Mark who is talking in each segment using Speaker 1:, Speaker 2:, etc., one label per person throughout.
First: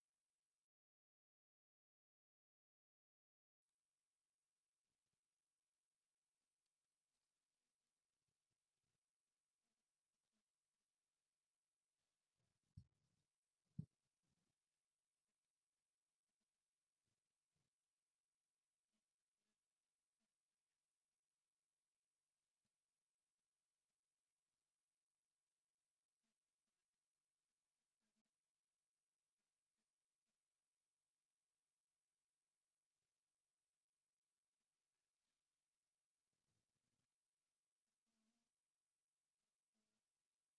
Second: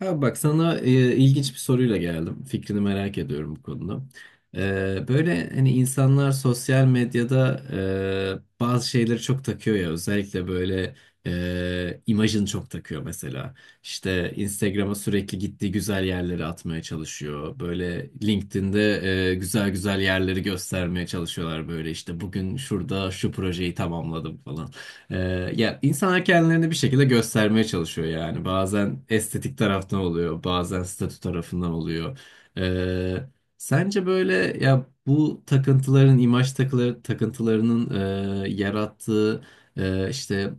Speaker 1: Ha, bak sana ilginç bir soruyla geldim. Fikrini merak ediyorum bu konuda. Böyle hani insanlar sosyal medyada bazı şeyleri çok takıyor ya. Özellikle böyle imajını çok takıyor mesela. İşte Instagram'a sürekli gittiği güzel yerleri atmaya çalışıyor. Böyle LinkedIn'de güzel güzel yerleri göstermeye çalışıyorlar böyle. İşte bugün şurada şu projeyi tamamladım falan. Ee, ya insanlar kendilerini bir şekilde göstermeye çalışıyor yani. Bazen estetik taraftan oluyor, bazen statü tarafından oluyor. Ee, sence böyle ya bu takıntıların, imaj takıları, takıntılarının yarattığı işte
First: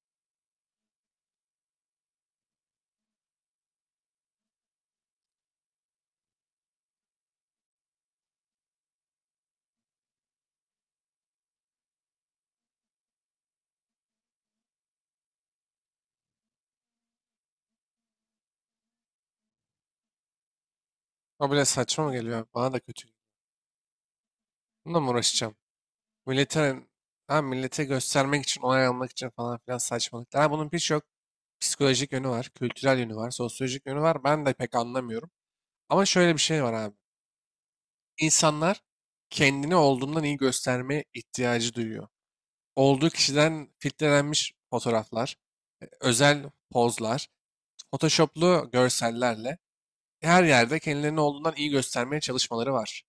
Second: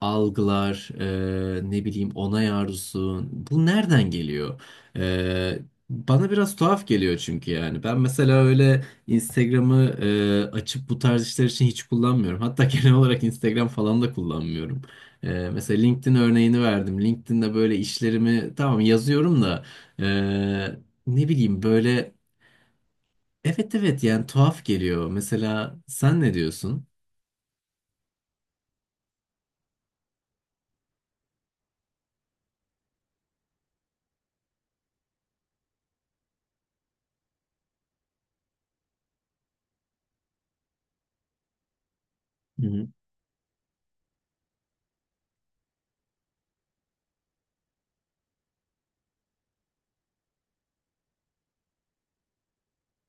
Speaker 1: algılar, ne bileyim onay arzusu, bu nereden geliyor? Ee, bana biraz tuhaf geliyor çünkü yani. Ben mesela öyle. Instagram'ı açıp bu tarz işler için hiç kullanmıyorum. Hatta genel olarak Instagram falan da kullanmıyorum. Mesela LinkedIn örneğini verdim. LinkedIn'de böyle işlerimi tamam yazıyorum da e, ne
Speaker 2: O
Speaker 1: bileyim
Speaker 2: bile saçma
Speaker 1: böyle
Speaker 2: mı geliyor? Bana da kötü.
Speaker 1: evet evet, yani tuhaf
Speaker 2: Bununla
Speaker 1: geliyor.
Speaker 2: mı uğraşacağım?
Speaker 1: Mesela sen ne
Speaker 2: Millete,
Speaker 1: diyorsun?
Speaker 2: ha, millete göstermek için, onay almak için falan filan saçmalıklar. Ha, bunun birçok psikolojik yönü var, kültürel yönü var, sosyolojik yönü var. Ben de pek anlamıyorum. Ama şöyle bir şey var abi. İnsanlar kendini olduğundan iyi göstermeye ihtiyacı duyuyor.
Speaker 1: Hı hı.
Speaker 2: Olduğu kişiden filtrelenmiş fotoğraflar, özel pozlar, photoshoplu görsellerle her yerde kendilerini olduğundan iyi göstermeye çalışmaları var.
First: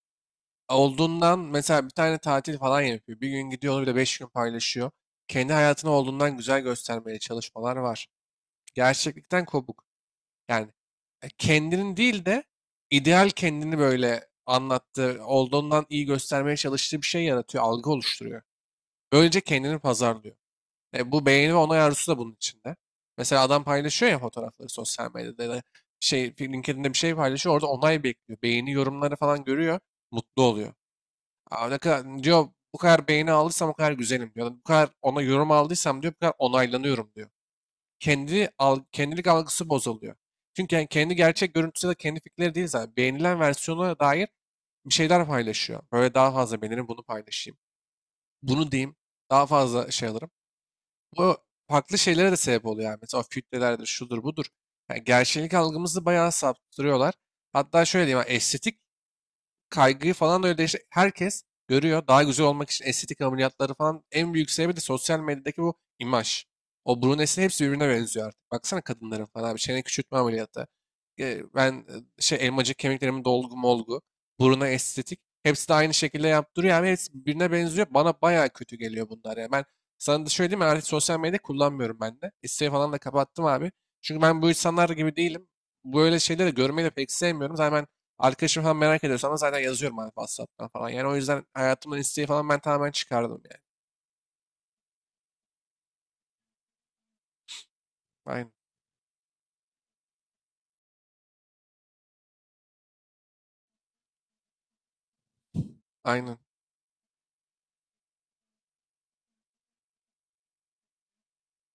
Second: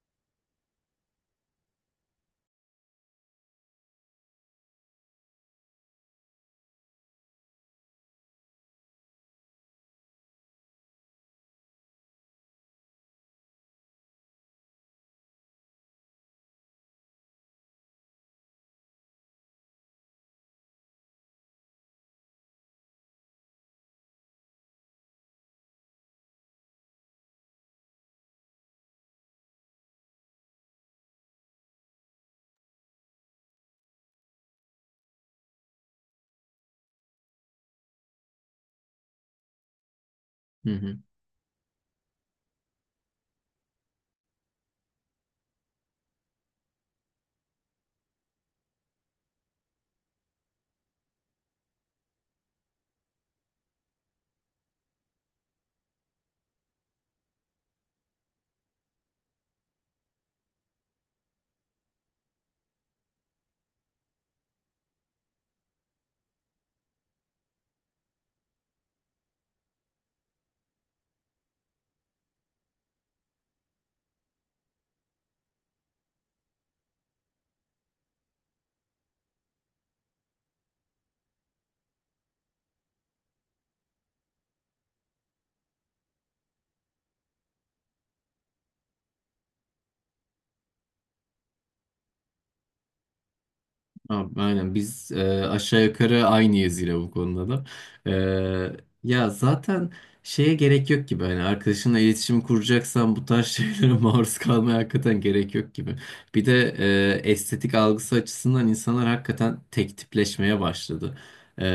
Speaker 2: Mesela bir tane tatil falan yapıyor. Bir gün gidiyor onu bir de beş gün paylaşıyor. Kendi hayatını olduğundan güzel göstermeye çalışmalar var. Gerçeklikten kopuk. Yani kendinin değil de ideal kendini böyle anlattığı, olduğundan iyi göstermeye çalıştığı bir şey yaratıyor, algı oluşturuyor. Böylece kendini pazarlıyor. Bu beğeni ve onay arzusu da bunun içinde. Mesela adam paylaşıyor ya fotoğrafları sosyal medyada ya da şey LinkedIn'de bir şey paylaşıyor orada onay bekliyor. Beğeni yorumları falan görüyor, mutlu oluyor. Aa, ne kadar, diyor bu kadar beğeni aldıysam o kadar güzelim diyor. Bu kadar ona yorum aldıysam diyor bu kadar onaylanıyorum diyor. Kendilik algısı bozuluyor.
Speaker 1: Hı
Speaker 2: Çünkü yani
Speaker 1: hı.
Speaker 2: kendi gerçek görüntüsü ya da kendi fikirleri değil zaten. Beğenilen versiyona dair bir şeyler paylaşıyor. Böyle daha fazla beğenirim bunu paylaşayım. Bunu diyeyim daha fazla şey alırım. Bu farklı şeylere de sebep oluyor yani. Mesela filtrelerdir şudur budur. Yani gerçeklik algımızı bayağı saptırıyorlar. Hatta şöyle diyeyim yani estetik kaygıyı falan da öyle işte herkes görüyor. Daha güzel olmak için estetik ameliyatları falan en büyük sebebi de sosyal medyadaki bu imaj. O brunesin hepsi birbirine benziyor artık. Baksana kadınların falan bir çene küçültme ameliyatı. E, ben şey elmacık kemiklerimin dolgu molgu. Buruna estetik. Hepsi de aynı şekilde yaptırıyor. Yani hepsi birbirine benziyor. Bana bayağı kötü geliyor bunlar. Yani ben sana da şöyle diyeyim mi? Artık sosyal medya kullanmıyorum ben de. İsteği falan da kapattım abi. Çünkü ben bu insanlar gibi değilim. Böyle şeyleri görmeyi de pek sevmiyorum. Zaten ben arkadaşım falan merak ediyorsa ama zaten yazıyorum abi WhatsApp'tan falan. Yani o yüzden hayatımdan isteği falan ben tamamen çıkardım yani.
Speaker 1: Abi, aynen biz aşağı yukarı aynıyız yine bu konuda da. E,
Speaker 2: Aynen.
Speaker 1: ya zaten şeye gerek yok gibi, hani arkadaşınla iletişim kuracaksan bu tarz şeylere maruz kalmaya hakikaten gerek yok gibi.
Speaker 2: Aynen.
Speaker 1: Bir de estetik algısı açısından insanlar hakikaten tek tipleşmeye başladı. E,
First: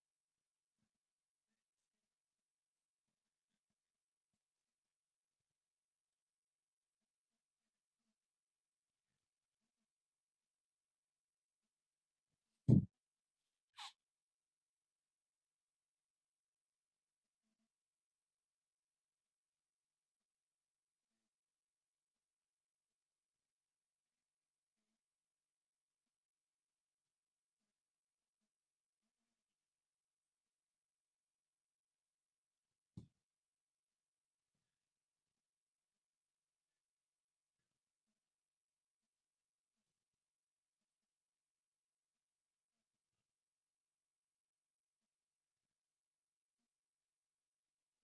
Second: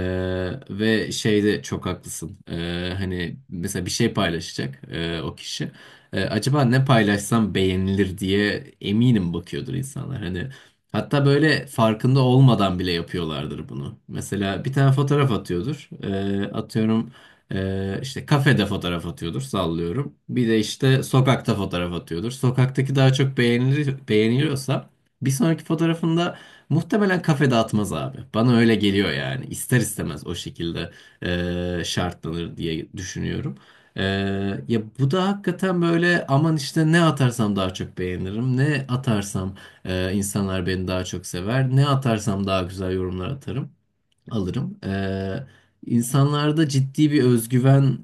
Speaker 1: ve şeyde çok haklısın. Hani mesela bir şey paylaşacak o kişi. Acaba ne paylaşsam beğenilir diye eminim bakıyordur insanlar. Hani hatta böyle farkında olmadan bile yapıyorlardır bunu. Mesela bir tane fotoğraf atıyordur. Atıyorum işte kafede fotoğraf atıyordur, sallıyorum. Bir de işte sokakta fotoğraf atıyordur. Sokaktaki daha çok beğenilir, beğeniliyorsa bir sonraki fotoğrafında muhtemelen kafede atmaz abi. Bana öyle geliyor yani. İster istemez o şekilde şartlanır diye düşünüyorum. Ee, ya bu da hakikaten böyle aman işte ne atarsam daha çok beğenirim, ne atarsam insanlar beni daha çok sever. Ne atarsam daha güzel yorumlar atarım, alırım. İnsanlarda ciddi bir özgüven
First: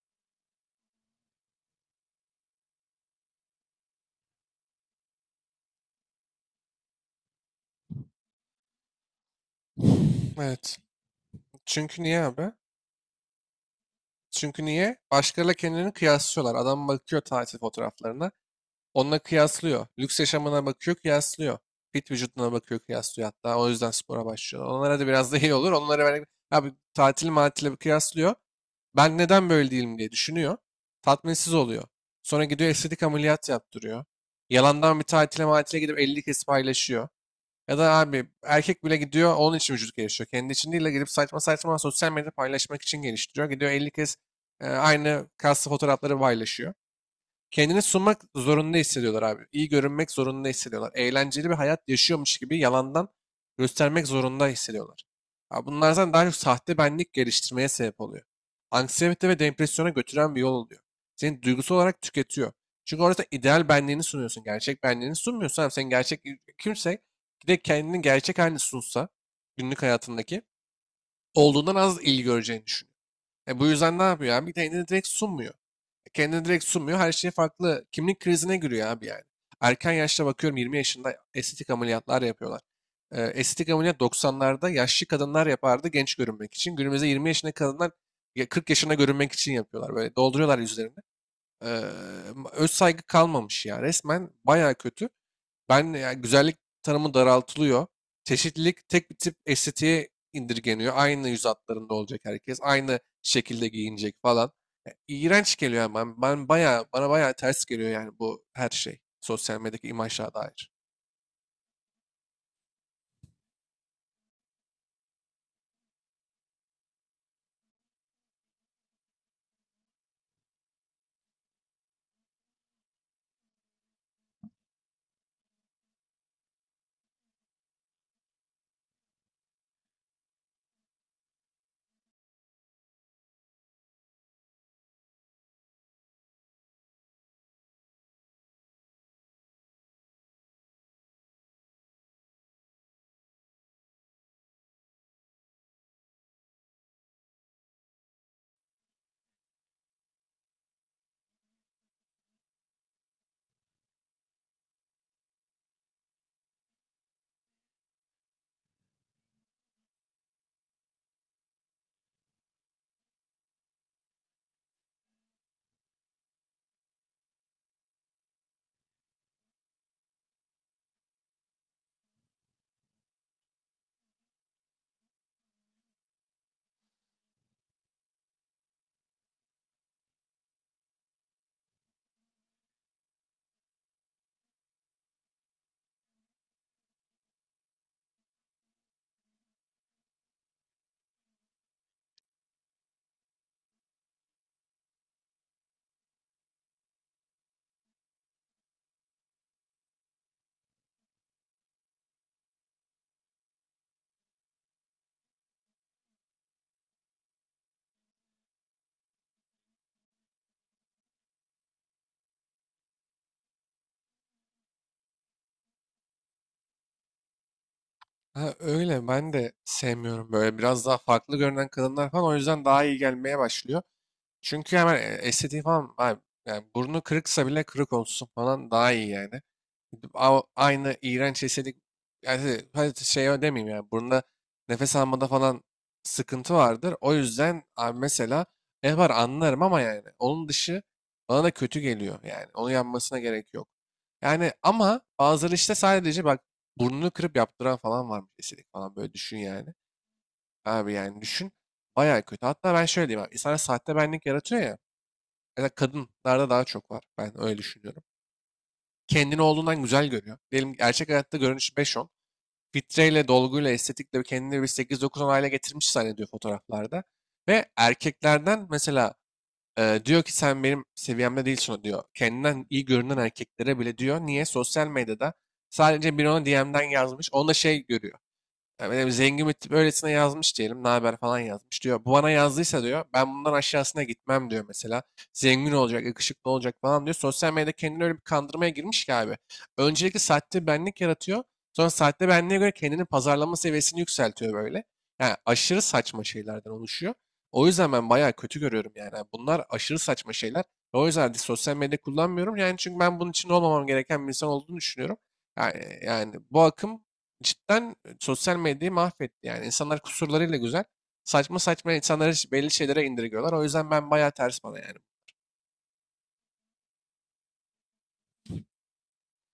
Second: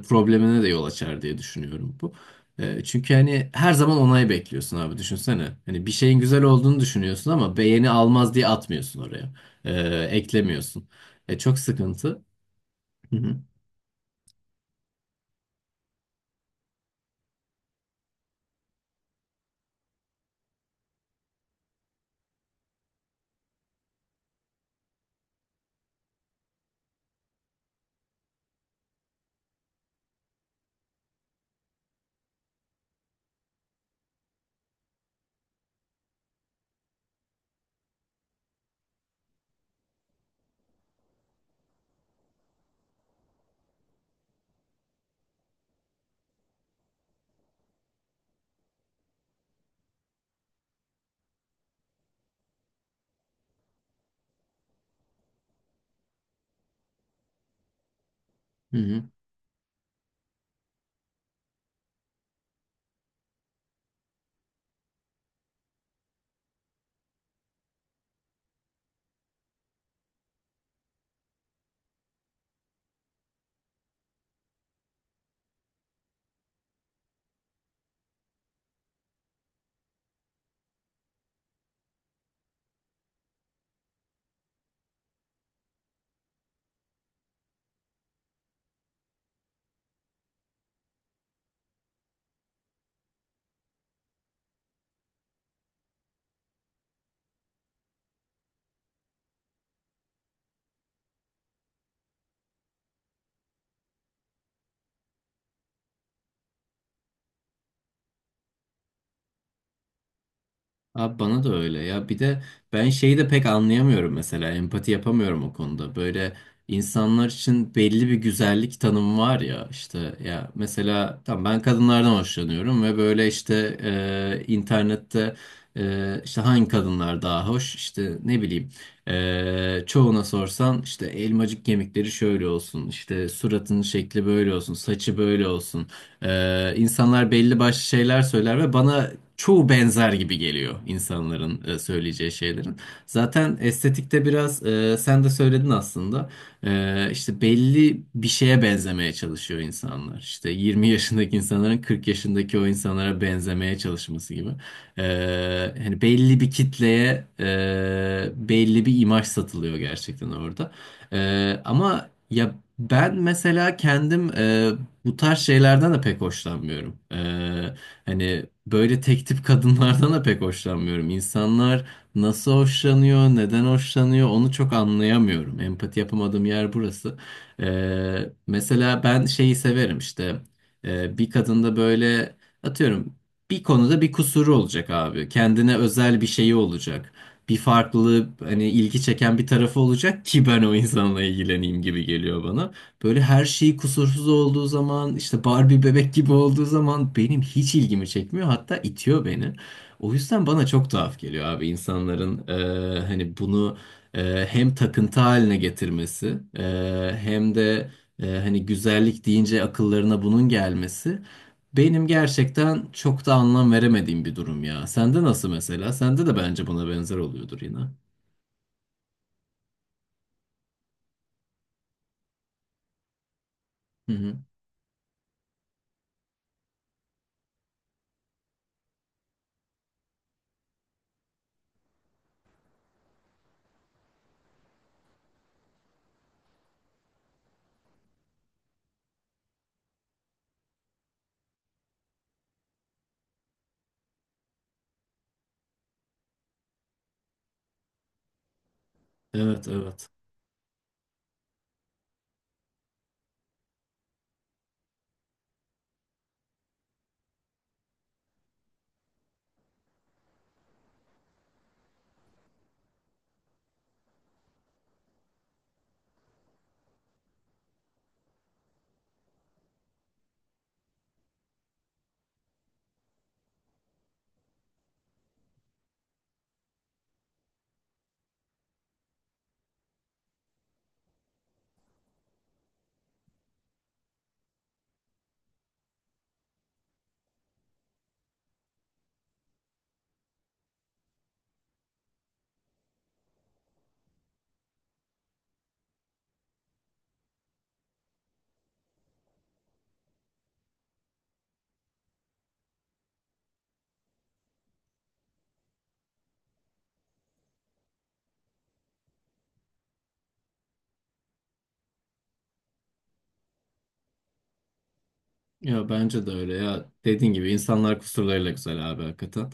Speaker 1: problemine de yol açar diye düşünüyorum bu. Çünkü hani her zaman onay bekliyorsun abi, düşünsene. Hani bir şeyin güzel olduğunu düşünüyorsun ama beğeni almaz diye atmıyorsun oraya. Ee,
Speaker 2: Evet.
Speaker 1: eklemiyorsun. Çok
Speaker 2: Çünkü niye
Speaker 1: sıkıntı.
Speaker 2: abi?
Speaker 1: Hı hı.
Speaker 2: Çünkü niye? Başkalarıyla kendilerini kıyaslıyorlar. Adam bakıyor tatil fotoğraflarına. Onunla kıyaslıyor. Lüks yaşamına bakıyor, kıyaslıyor. Fit vücuduna bakıyor, kıyaslıyor hatta. O yüzden spora başlıyor. Onlara da biraz da iyi olur. Onlara böyle abi tatil matile kıyaslıyor. Ben neden böyle değilim diye düşünüyor. Tatminsiz oluyor. Sonra gidiyor estetik ameliyat yaptırıyor. Yalandan bir tatile matile gidip 50 kez paylaşıyor. Ya da abi erkek bile gidiyor onun için vücut geliştiriyor. Kendi için değil de gidip saçma saçma sosyal medyada paylaşmak için geliştiriyor. Gidiyor 50 kez aynı kaslı fotoğrafları paylaşıyor. Kendini sunmak zorunda hissediyorlar abi. İyi görünmek zorunda hissediyorlar. Eğlenceli bir hayat yaşıyormuş gibi yalandan göstermek zorunda hissediyorlar. Ya bunlardan daha çok sahte benlik geliştirmeye sebep oluyor.
Speaker 1: Hı hı.
Speaker 2: Anksiyete ve depresyona götüren bir yol oluyor. Seni duygusal olarak tüketiyor. Çünkü orada ideal benliğini sunuyorsun. Gerçek benliğini sunmuyorsun. Abi. Sen gerçek kimse bir de kendini gerçek halini sunsa günlük hayatındaki olduğundan az ilgi göreceğini düşünüyorum. E, bu yüzden ne yapıyor abi? Kendini direkt sunmuyor. Kendini direkt sunmuyor. Her şey farklı. Kimlik krizine giriyor abi yani. Erken yaşta bakıyorum 20 yaşında estetik ameliyatlar yapıyorlar. E, estetik ameliyat 90'larda yaşlı kadınlar yapardı genç görünmek için. Günümüzde 20 yaşında kadınlar ya 40 yaşına görünmek için yapıyorlar. Böyle dolduruyorlar yüzlerini. E, Öz saygı kalmamış ya. Resmen baya kötü. Ben yani güzellik tanımı daraltılıyor. Çeşitlilik tek bir tip estetiğe indirgeniyor. Aynı yüz hatlarında olacak herkes. Aynı şekilde giyinecek falan. Ya, İğrenç geliyor yani. Ben bayağı, bana bayağı ters geliyor yani bu her şey. Sosyal medyadaki imajlara dair.
Speaker 1: Abi bana da öyle ya, bir de ben şeyi de pek anlayamıyorum, mesela empati yapamıyorum o konuda. Böyle insanlar için belli bir güzellik tanımı var ya işte, ya mesela tam ben kadınlardan hoşlanıyorum ve böyle işte internette işte hangi kadınlar daha hoş, işte ne bileyim çoğuna sorsan işte elmacık kemikleri şöyle olsun, işte suratının şekli böyle olsun, saçı böyle olsun. İnsanlar belli başlı şeyler söyler ve bana çoğu benzer gibi geliyor insanların söyleyeceği şeylerin. Zaten estetikte biraz sen de söyledin aslında. İşte belli bir şeye benzemeye çalışıyor insanlar. İşte 20 yaşındaki insanların 40 yaşındaki o insanlara benzemeye çalışması gibi. Hani belli bir kitleye belli bir imaj satılıyor gerçekten orada. Ama ya ben mesela kendim bu tarz şeylerden de pek hoşlanmıyorum. Hani böyle tek tip kadınlardan da pek hoşlanmıyorum. İnsanlar nasıl hoşlanıyor, neden hoşlanıyor, onu çok anlayamıyorum. Empati yapamadığım yer burası. Mesela ben şeyi severim, işte bir kadında böyle, atıyorum, bir konuda bir kusuru olacak abi. Kendine özel bir şeyi olacak. Bir farklılığı, hani ilgi çeken bir tarafı olacak ki ben o insanla ilgileneyim gibi geliyor bana. Böyle her şeyi kusursuz olduğu zaman, işte Barbie bebek gibi olduğu zaman benim hiç ilgimi çekmiyor. Hatta itiyor beni. O yüzden bana çok tuhaf geliyor abi insanların hani bunu hem takıntı haline getirmesi, hem de hani güzellik deyince akıllarına bunun gelmesi. Benim gerçekten çok da anlam veremediğim bir durum ya. Sende nasıl mesela? Sende de bence buna benzer oluyordur yine.
Speaker 2: Ha, öyle ben de sevmiyorum böyle biraz daha farklı görünen kadınlar falan o yüzden daha iyi gelmeye başlıyor.
Speaker 1: Hı hı.
Speaker 2: Çünkü hemen estetiği falan abi, yani burnu kırıksa bile kırık olsun falan daha iyi yani. Aynı iğrenç estetik yani şey, hadi şey demeyeyim yani burnunda nefes almada falan sıkıntı vardır. O yüzden abi mesela yapar anlarım ama yani onun dışı bana da kötü geliyor yani. Onu yapmasına gerek yok. Yani ama bazıları işte sadece bak burnunu kırıp yaptıran falan varmış estetik falan böyle düşün
Speaker 1: Evet,
Speaker 2: yani.
Speaker 1: evet.
Speaker 2: Abi yani düşün. Bayağı kötü. Hatta ben şöyle diyeyim abi. İnsanlar sahte benlik yaratıyor ya. Ya kadınlarda daha çok var. Ben öyle düşünüyorum. Kendini olduğundan güzel görüyor. Diyelim gerçek hayatta görünüş beş on fitreyle, dolguyla, estetikle bir kendini bir sekiz dokuz on hale getirmiş zannediyor fotoğraflarda. Ve erkeklerden mesela diyor ki sen benim seviyemde değilsin diyor. Kendinden iyi görünen erkeklere bile diyor. Niye? Sosyal medyada sadece bir ona DM'den yazmış. Onda şey görüyor. Ya benim zengin bir tip öylesine yazmış diyelim. Ne haber falan yazmış diyor. Bu bana yazdıysa diyor. Ben bundan aşağısına gitmem diyor mesela. Zengin olacak, yakışıklı olacak falan diyor. Sosyal medyada kendini öyle bir kandırmaya girmiş ki abi. Öncelikle sahte benlik yaratıyor. Sonra sahte benliğe göre kendini pazarlama seviyesini yükseltiyor böyle. Yani aşırı saçma şeylerden oluşuyor. O yüzden ben bayağı kötü görüyorum yani. Yani bunlar aşırı saçma şeyler. Ve o yüzden de sosyal medya kullanmıyorum. Yani çünkü ben bunun için olmamam gereken bir insan olduğunu düşünüyorum. Yani, yani bu akım cidden sosyal medyayı mahvetti yani. İnsanlar kusurlarıyla güzel. Saçma saçma insanları belli şeylere indirgiyorlar. O yüzden ben bayağı ters bana yani.
Speaker 1: Ya bence de öyle ya, dediğin gibi insanlar kusurlarıyla güzel abi, hakikaten.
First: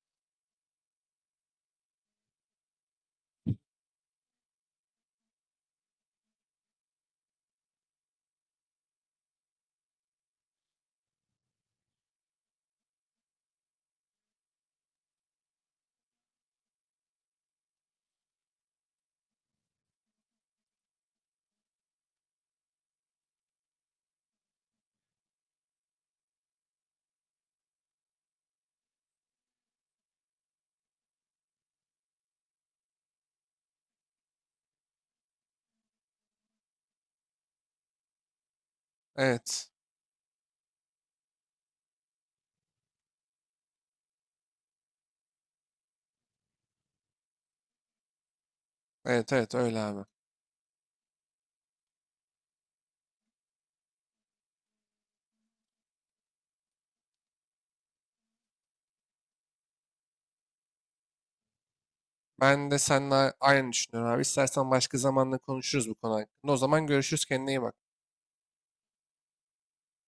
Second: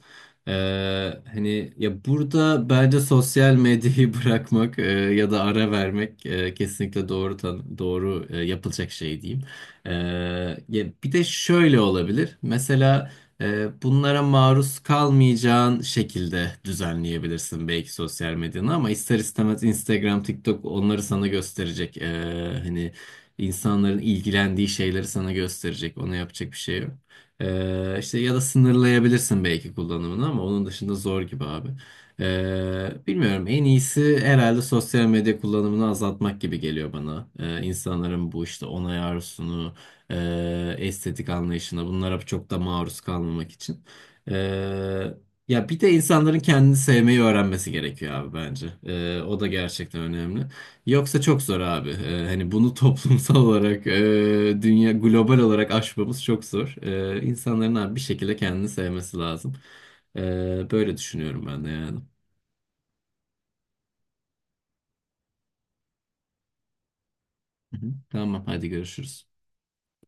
Speaker 1: Ee, hani ya burada bence sosyal medyayı bırakmak ya da ara vermek kesinlikle doğru doğru yapılacak şey diyeyim. Ee, ya bir de şöyle olabilir. Mesela bunlara maruz kalmayacağın şekilde düzenleyebilirsin belki sosyal medyanı, ama ister istemez Instagram, TikTok onları sana gösterecek. Hani İnsanların ilgilendiği şeyleri sana gösterecek. Ona yapacak bir şey yok. İşte ya da sınırlayabilirsin belki kullanımını, ama onun dışında zor gibi abi. Bilmiyorum, en iyisi herhalde sosyal medya kullanımını azaltmak gibi geliyor bana. İnsanların bu işte onay
Speaker 2: Evet.
Speaker 1: arzusunu, estetik anlayışına, bunlara çok da maruz kalmamak için. Ee, ya bir de insanların kendini sevmeyi öğrenmesi gerekiyor abi, bence.
Speaker 2: Evet
Speaker 1: O da
Speaker 2: evet öyle
Speaker 1: gerçekten
Speaker 2: abi.
Speaker 1: önemli. Yoksa çok zor abi. Hani bunu toplumsal olarak, dünya global olarak aşmamız çok zor. İnsanların abi bir şekilde kendini sevmesi lazım. Böyle düşünüyorum ben de yani.
Speaker 2: Ben de seninle aynı düşünüyorum abi. İstersen başka zamanla konuşuruz bu konu hakkında. O zaman görüşürüz. Kendine iyi
Speaker 1: Hı hı.
Speaker 2: bak.
Speaker 1: Tamam, hadi görüşürüz.